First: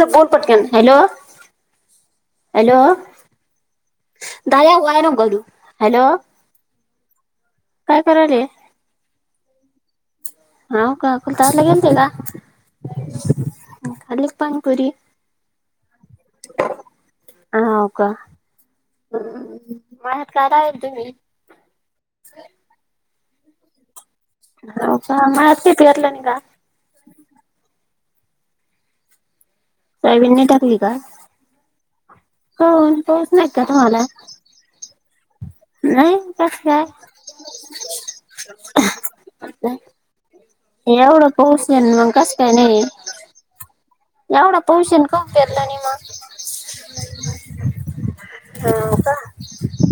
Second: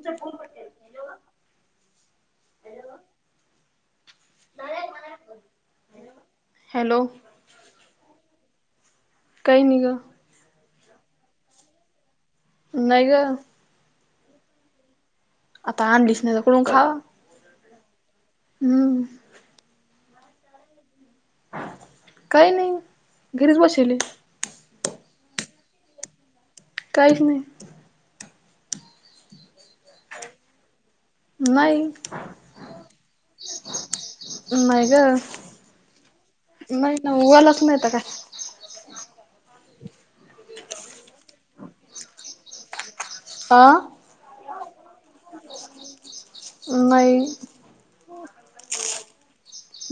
तर बोल पटकन हॅलो हॅलो. दया हय न गलू हॅलो हॅलो! काय करालीय. काही नाही ग ह का कुलतावला केेमती का? नाही ग, खाली पाणीपुरी आता आण दिस नाही तर कोून खा ह हो का मा करा आहे तुम्ही? काही नाही घरीच बसेले. का मातीतीयरला निघ [inaudible] काहीच नाही. सायबीन नाही टाकली का [unintelligible] नाही होन पोहच नाही का तुम्हाला? नाही ग नाही कस काय नाही ना उवालाच नाहीत काय? [unintelligible] एवढं पोच ना मग कसं काय नाही. ह! एवढा पौशन. नाही हाव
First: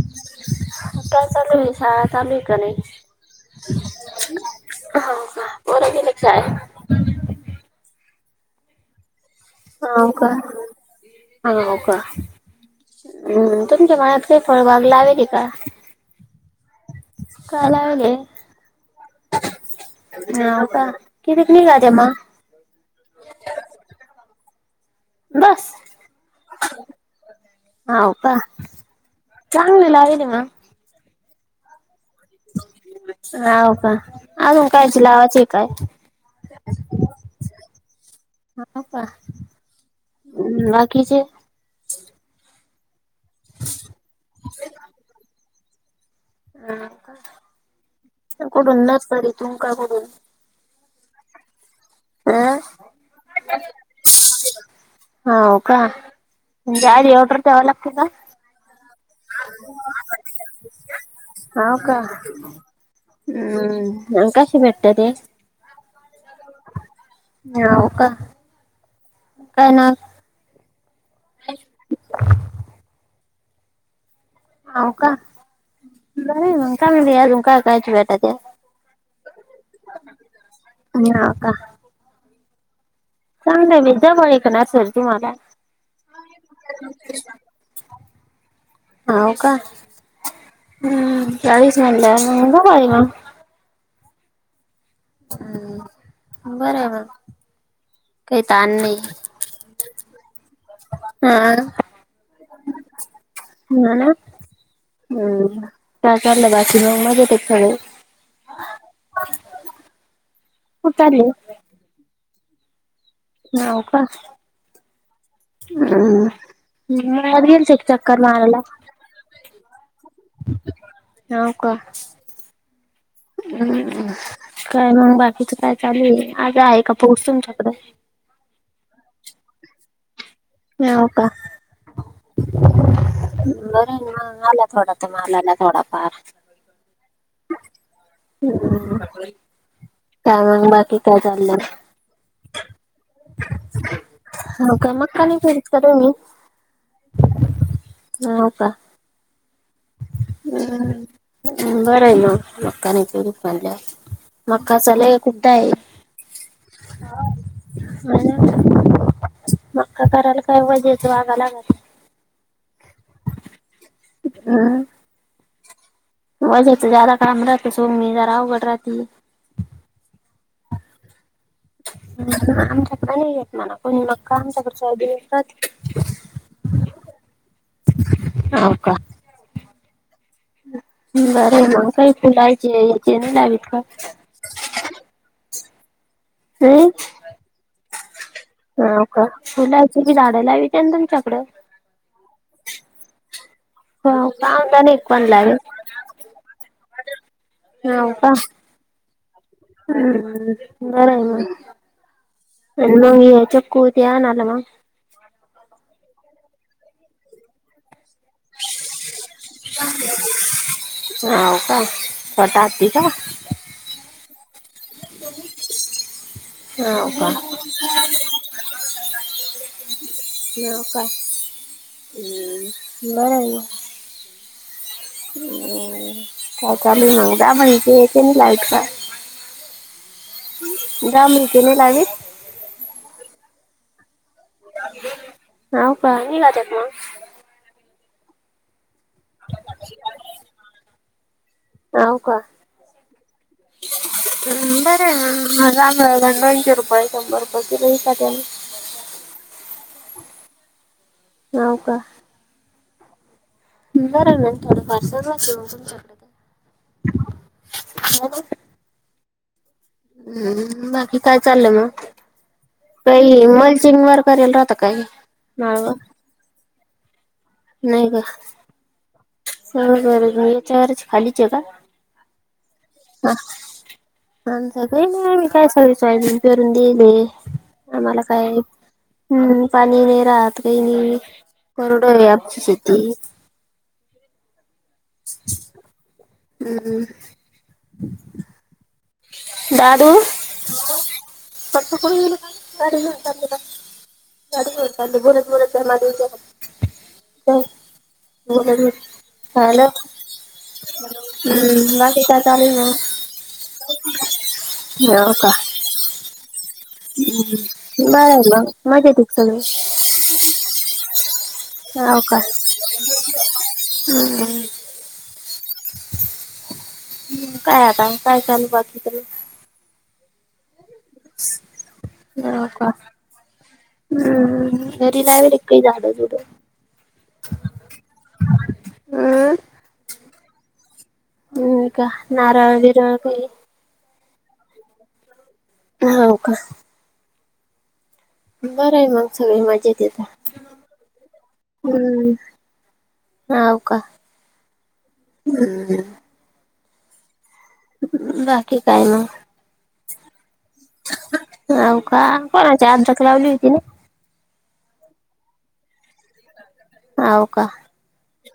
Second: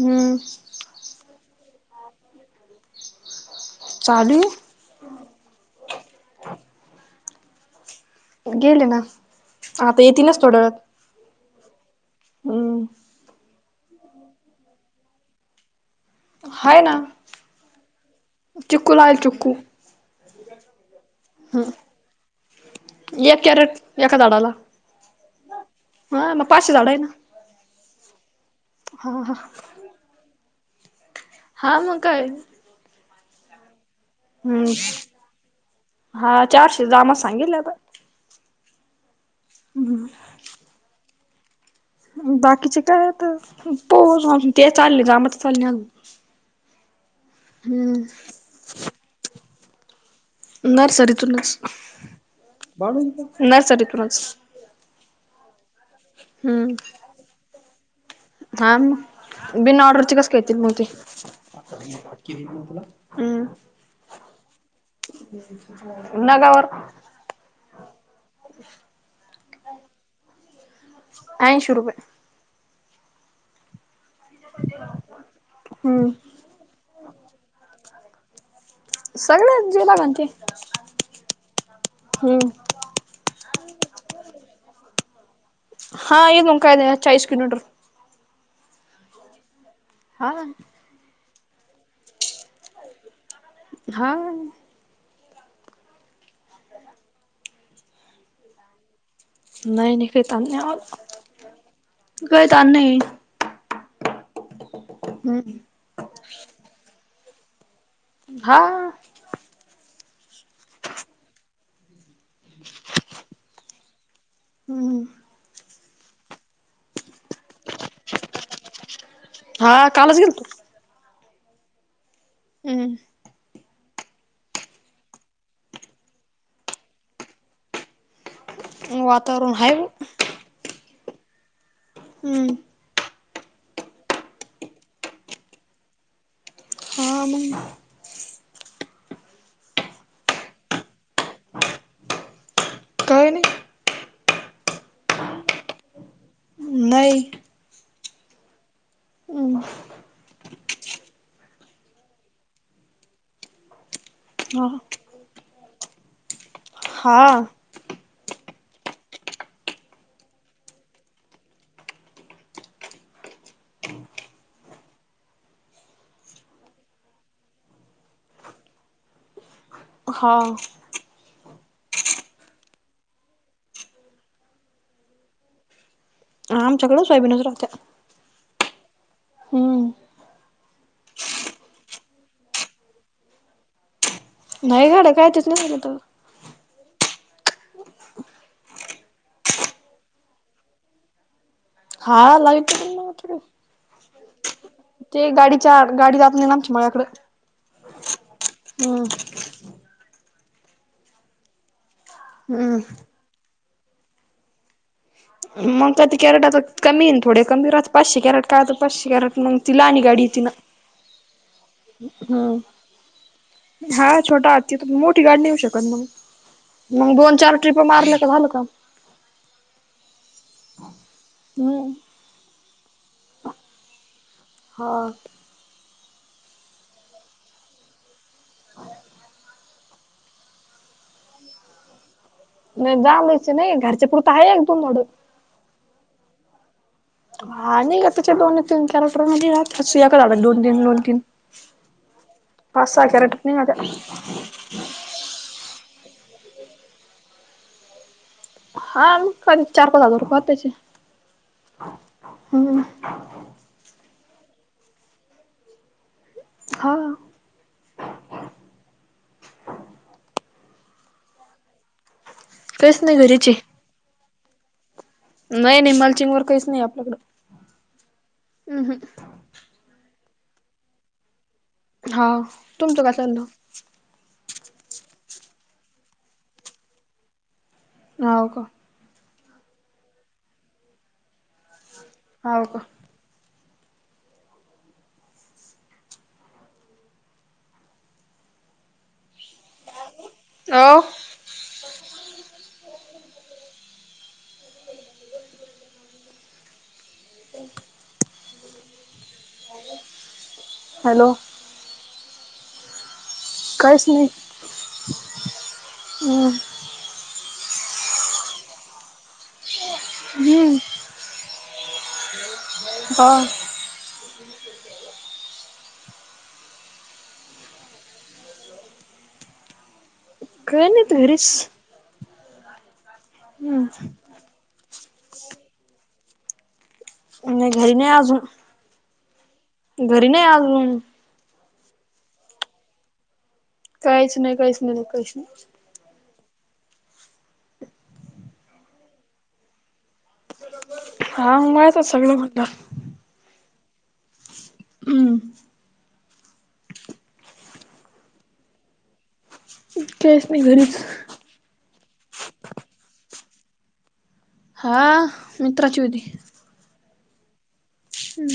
हम्म. ह चालू आहे शाळा चालू आहे की नाही. चालू हो का पोर तितचं हाय गेले ना आता हाव येेत का नाच थोड्याळत हा काम् तुमच्या मनात काही फळ वागला हवे ते का? हाय ना कालावले. चिक्कू लावेल चिक्कू ह का कितीिक हम्म नघ अम [unintelligible] एक कॅरेट एका झाडाला बस हा मग पाचशे झाड आहे ना, ह का हा हा चांगलेला आहेन म हा मग काय हव का? अजून हम्म कायची लावायची काय हा चारशे जाम सांगेल आता हा का हम् हम् बाकीचे. बाकीचे काय तर पो ते चालले कामच चालणे. ह का कुठून नतरी तू का कुठून नर्सरीतून. [inaudible] न सरत्रज. [unintelligible] हा हो हम्म काारी एवडर तेव लागत का. हा मग बिन ऑर्डरची कस घेतील मग ते. हो का नकाश भेट नागवरर- हव का काय ना. ऐशी रुपये. हो का. हम्म बर आहे मग काय म्हणतात अजून काय काय भेटाात. सगळे जे लागते का हम्म! चांगलं मीद्या म आहेकणार सर त मला [unintelligible] हा एक मुंखय आहेचाळीस किोमीटर. हव का. हा. हम् तरिचं म्हणल काम का होईना. हा. हम्म बर बर काही ताण नाही, नाही नाही काही हा त काही त नाही. ह ना हम्म हम् का चाललं बाच मग मज येत डे. हा. कुठे चालले ओ [inaudible] नव का हम् हम हम्ेन शिक चकर मारला- हा कालच गेलतो. नव का. हम्. हम्म काय मग बाकीचं काय चालूय आज आहे का पाऊस तुमच्याकडं. वातावरण ह. ह हो का हम्म बरं मग आला थोडा तर मलाला थोडा फार हां मग. हो काय मग बाकी काय चाललं काय नाही मका मका नही करत का तुम्ही. नाही. हो का- हम. हम्् बरं आहे ना लकानी च. हा मका चलाय कुटा आहे. हा. म्ह मक्का करायला कायव वजीच वागायलागरा हम वजाच जदा काम राते सोमी ज रावघड राती हा आमच्याकडे नाही येत म्हणा कोणी मग का आमच्याकडच्या येत- आमच्याकडं सोयाबीनच राहते हो का! बरे मग काही फुलायचे याचे नाही दवीत का नाही घड काय तच नाही मा त, हम्! हा का फुलाचीी झाडा लावीच्या ना तुमच्याकडं हा लाग मल हाव का आम्हाला [unintelligible] पण ते एक लावेल गाडी चा गाडी जात नाही नामच माळा कडं हम हम् बर आहे हम्म ना कुयद्या आणा न मग मग का ते कॅरेटा कमी थोडे कमी रा पाचशे कॅरेट कां पाचश कॅरेट मंग तिला आणि गाडी ति ना हो का हम्म पटती का हा छट आ क मोठी गाडी ने येऊ शकत म हाव मग का दोन चार ट्रिप मारलं का झालं काम न का हम्म नाही ह ् काय चालू मंग [unintelligible] क नाही लाईट का जाम के नाही लागे नाही जामयच नाही घरच्या पुरत आहे एक दोन मॉडेल ह का नगयात ना आणि का त्याच्या दोन तीन कॅरेक्टर मध्ये अस या काडत दोन तीन दोन तीन हाव का पासा करटप नाही काता,, बरे गण दोनशे रुपये शंभर रुपये किल हा चार पाच हजार रुपये होात त्याचे नवका हम्म! बरं मॅ थोडं पारसलचन [unintelligible] तुमच्याकड हा हो हम्म बाकी काय चाललंय मग काहीच नाही काही घरीचे मलचिंग वारकारला राहत काही नाही माळव निमालचिंग ववर काहीच नाही आपल्याकडं नाही का- हम्म हम्म स बर याच्यावरच खालीच का हा तुमचं काय ह चाललं काही नाही मी काय सांगचय पेरून दिले, आम्हाला हाव काय का हम् पाणी नाही राहत काही नाही करड आहे आची हाव का. शती [inaudible] हम्म दादु अ चा बत बरत लं [unintelligible] हॅलो हम्म बाकी का चालेल ना? काहीच नाही हम्म बरल मज येत हम्म ह अका हा. [unintelligible] हम्म ह काय आता काय चालू बाकी तरी काय नाही तू हरीस हो का हम्म हम्म मरी लावेल एक काही झाडो जुडो नाही घरी नाही हम्म, अजून घरी नाही अजून ह का नाराळ बीरळ कई काहीच नाही काहीच नाही नाही काहीच नाही. हो का बरं आहे मग सगळे मजेत हे हा माझं सगळं हाव का हम्म हम् ह [unintelligible] बाकी काय मग काहीच नाही घरीच अव का कोणाची आमच्यात लावली होती ना हा मित्राची होती होव का हम्म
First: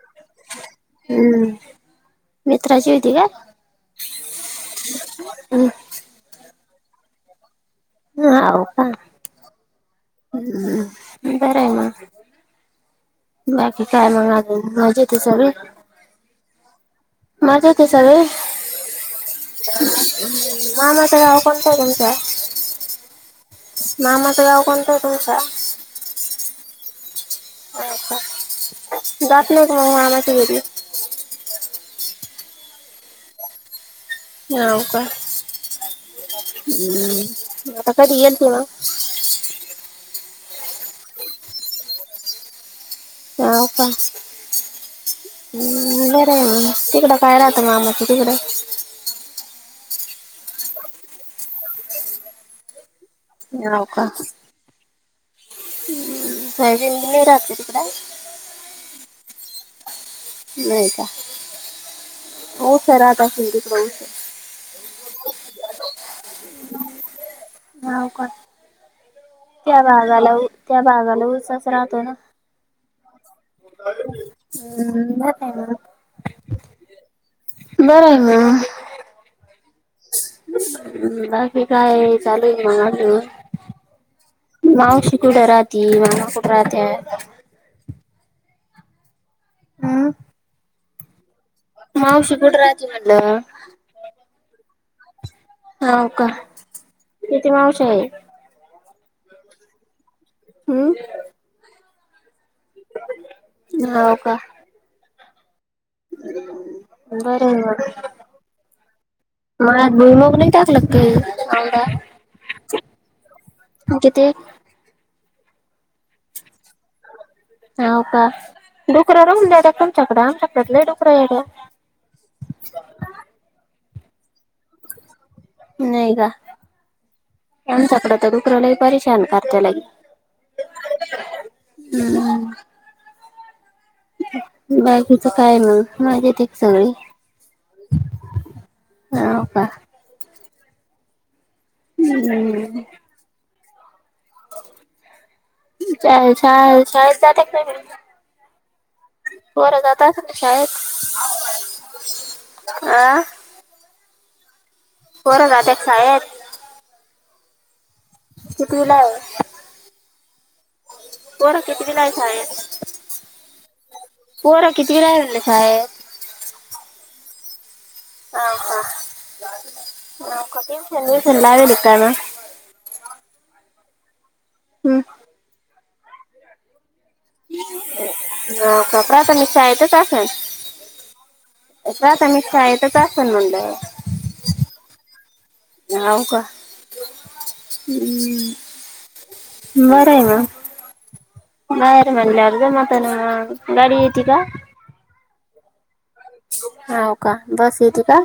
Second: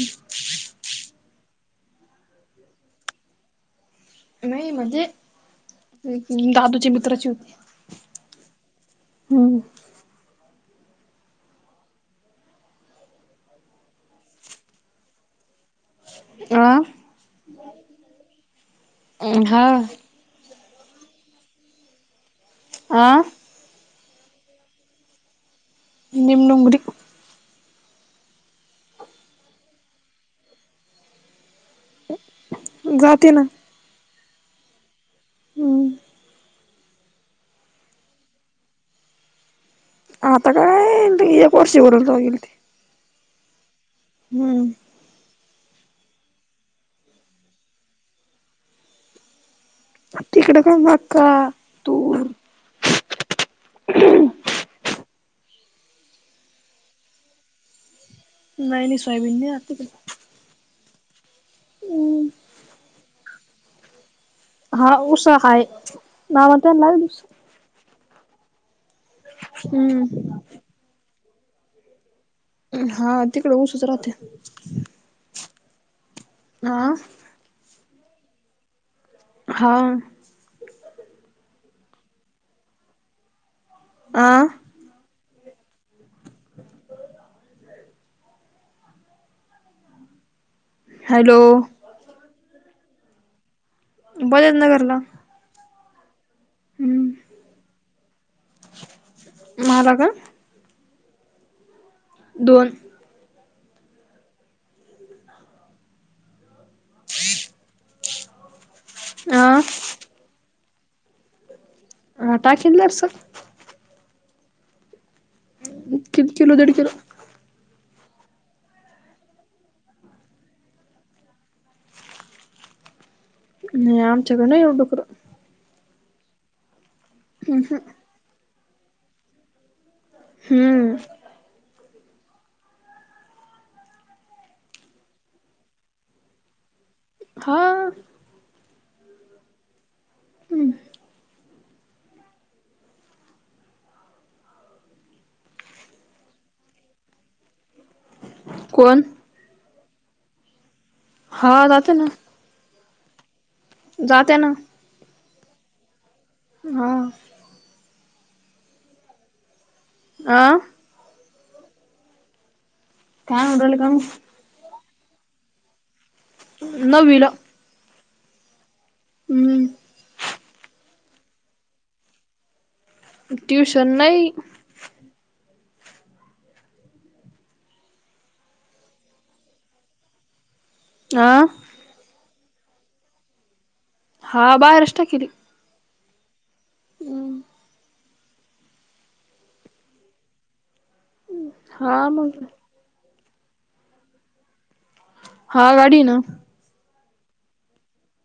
हम्म मित्राची होती का? नाही म्हजे हम्म, दादूच्या मित्राची होती हाव का हम्म हम्म बर मग बाकी काय मग अजून मजेत आहे सगळे? आ मजेत येत सगळे हा मामाच गाव कोणत तुमचा? आं मामाचं गाव कोणतं तुमच्या? निमनमुडीक हो का जात नही मग तो मामाच्या घरी? जाते ना हो का हम्म आता कधी येतो ना आता काय एक को वर्षी वरूनोगल ते हाव का हम्म हम्म बरं आहे मग तिकडं काय राहतं मामाची तिकडें? तिकडं काय मका तुर होव का. सोयाबीन नाही राहत का तिकडं? नाही नाही सोयाबीन नाही राहत तिकडे नाही का हम्म हो ख राहताि [inaudible] तकऊ. हा ऊस हाय लावत नाय. नाव काय? त्या हम्म भागाला त्या भागाला उचच राहतो ना. हा तिकडं ऊसचं राहते हम्म, बरं आहे मग हा. बरं मंग हा. ् बाकी काय चालू आहे मग् आजून. आहह. मावशी कुठ राहती मामा कुठ राहत्यात. हा. हॅलो. मावशी कुठं राहती म्हलं. बजाज नगर ला. हा. का. किती मावश्या हे. मला का? हम्म. दोन होव का? उर. हा मळ्यात भुईमूग नाही टाकलं ते आवदा ह टाकीन दरस्क. म्हणजे ते किती एक किलो दीड किलो हाव का डुकरां रहून तुमच्यांकडे आमच्याकडे डुकरं येतंय. नाही आमच क, नाही उगत. नाही का आमच्याकडे तर डुकरं लई परेशान करतय लगे. हूं. हम्म. बाकीचं काय मग मजेत का सगळी हः हं ह पा. हम्म. हूं हूं. चाय शा शळेत जात काय? मुलं. कोण? पोर जाता ना, शाळेत. हा जात ना. आं. जाते ना. बरं जात कायेत. आ ह. कितविला हो. आ. बोर किती दिलायच आहे. काय म्हणलं कानु पोरा किती राहिलेले शाळेत नववी ला. हम्म ह कोठी चंद चलेकण [inaudible] ट्यूशन नाही. हम्. हा प्राथमिक शाळेतच असंनं आ प्राथमिक शाळेतचं आसलं म्हणलं. हा बाहेरचं टाकेल हे हाऊ का?. हम्, बरंय मंग हा बरं मग म्हणल्या जमतंय ना म गाडी येत का? हा, गाडीन. हाव, का बस येते का?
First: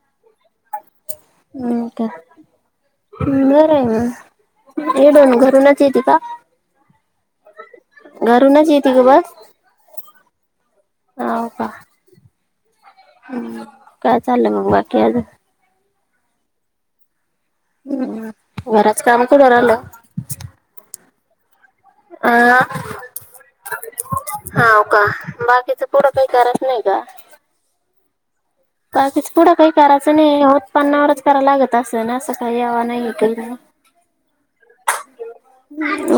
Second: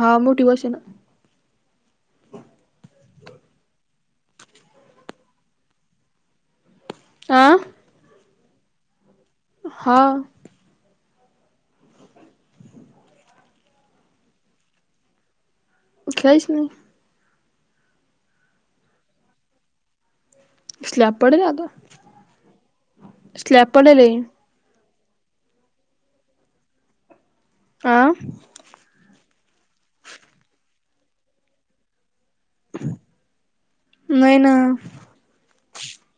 हा मोठी वर्षान ह. त्या हम्म बरंय म इडून घरूनच येते का? आं घरूनच येती ग बस. हा हाव का?. हम्, काय चाललं म, बाकी आजून. कायच नाही हम्म, घराचं काम कुठवर आणलं? स्लॅप पडलं आगं अ, आहे हाव का बाकीचं पुढं काय करायचं नाही का? आंहः काच पुढं काही करायचं नाही, ओ उत्पन्नावरच कराय लागत असं ना, असं काही हवा नाहीये काही नाहीय ना.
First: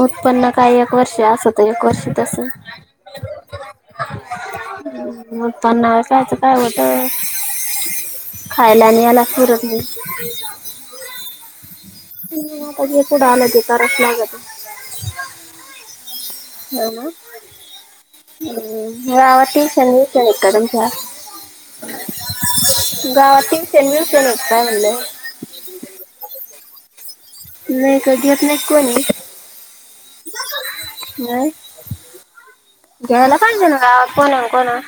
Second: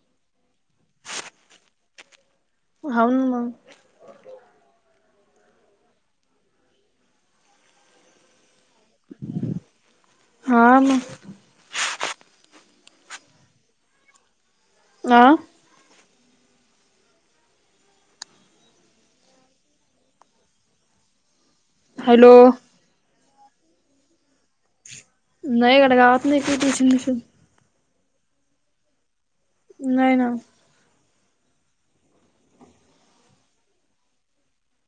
उत्पन्न काय एक वर्ष असं एक वर्षी तसं. हाव न मंग म उत्पन्न कायच काय होतय. खायला न या ला पुरत नाही हा म जे पुढे आलं ते करावंच लागतंय आं [inaudible] हम् गावातील सर्व ट्युशन तेन हाय हॅलो तुमच्या? [unintelligible] नाही गड्या गावत नाही का ट्युशन भीषण नाही घेत नाही कोणी? नाही ना नाही घेवायला काय केलं कोणा -कोणा!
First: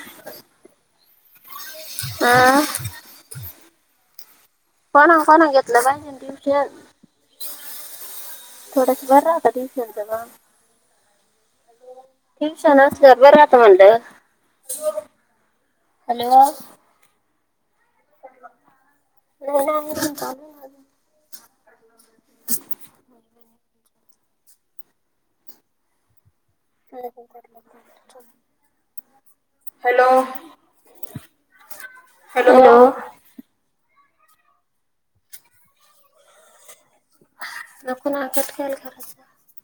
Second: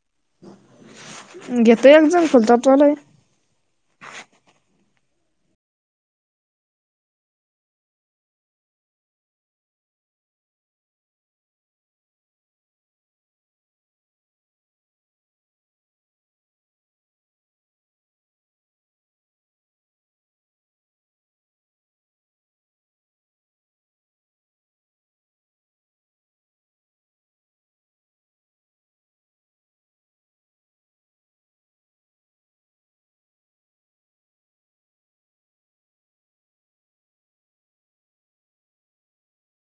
घेतो एक जण खुद हा जतवालं हाय कोणा कोणा घेतलं बाय, ट्यूशन थोडास बर राहताती ट्युशन नवं ट्युशनाच असलं बर राहता म्हणलं हॅलो नाही म्हणतालं [inaudible] [inaudible] हॅलो... हॅलो नको ना कट करायचा कसा?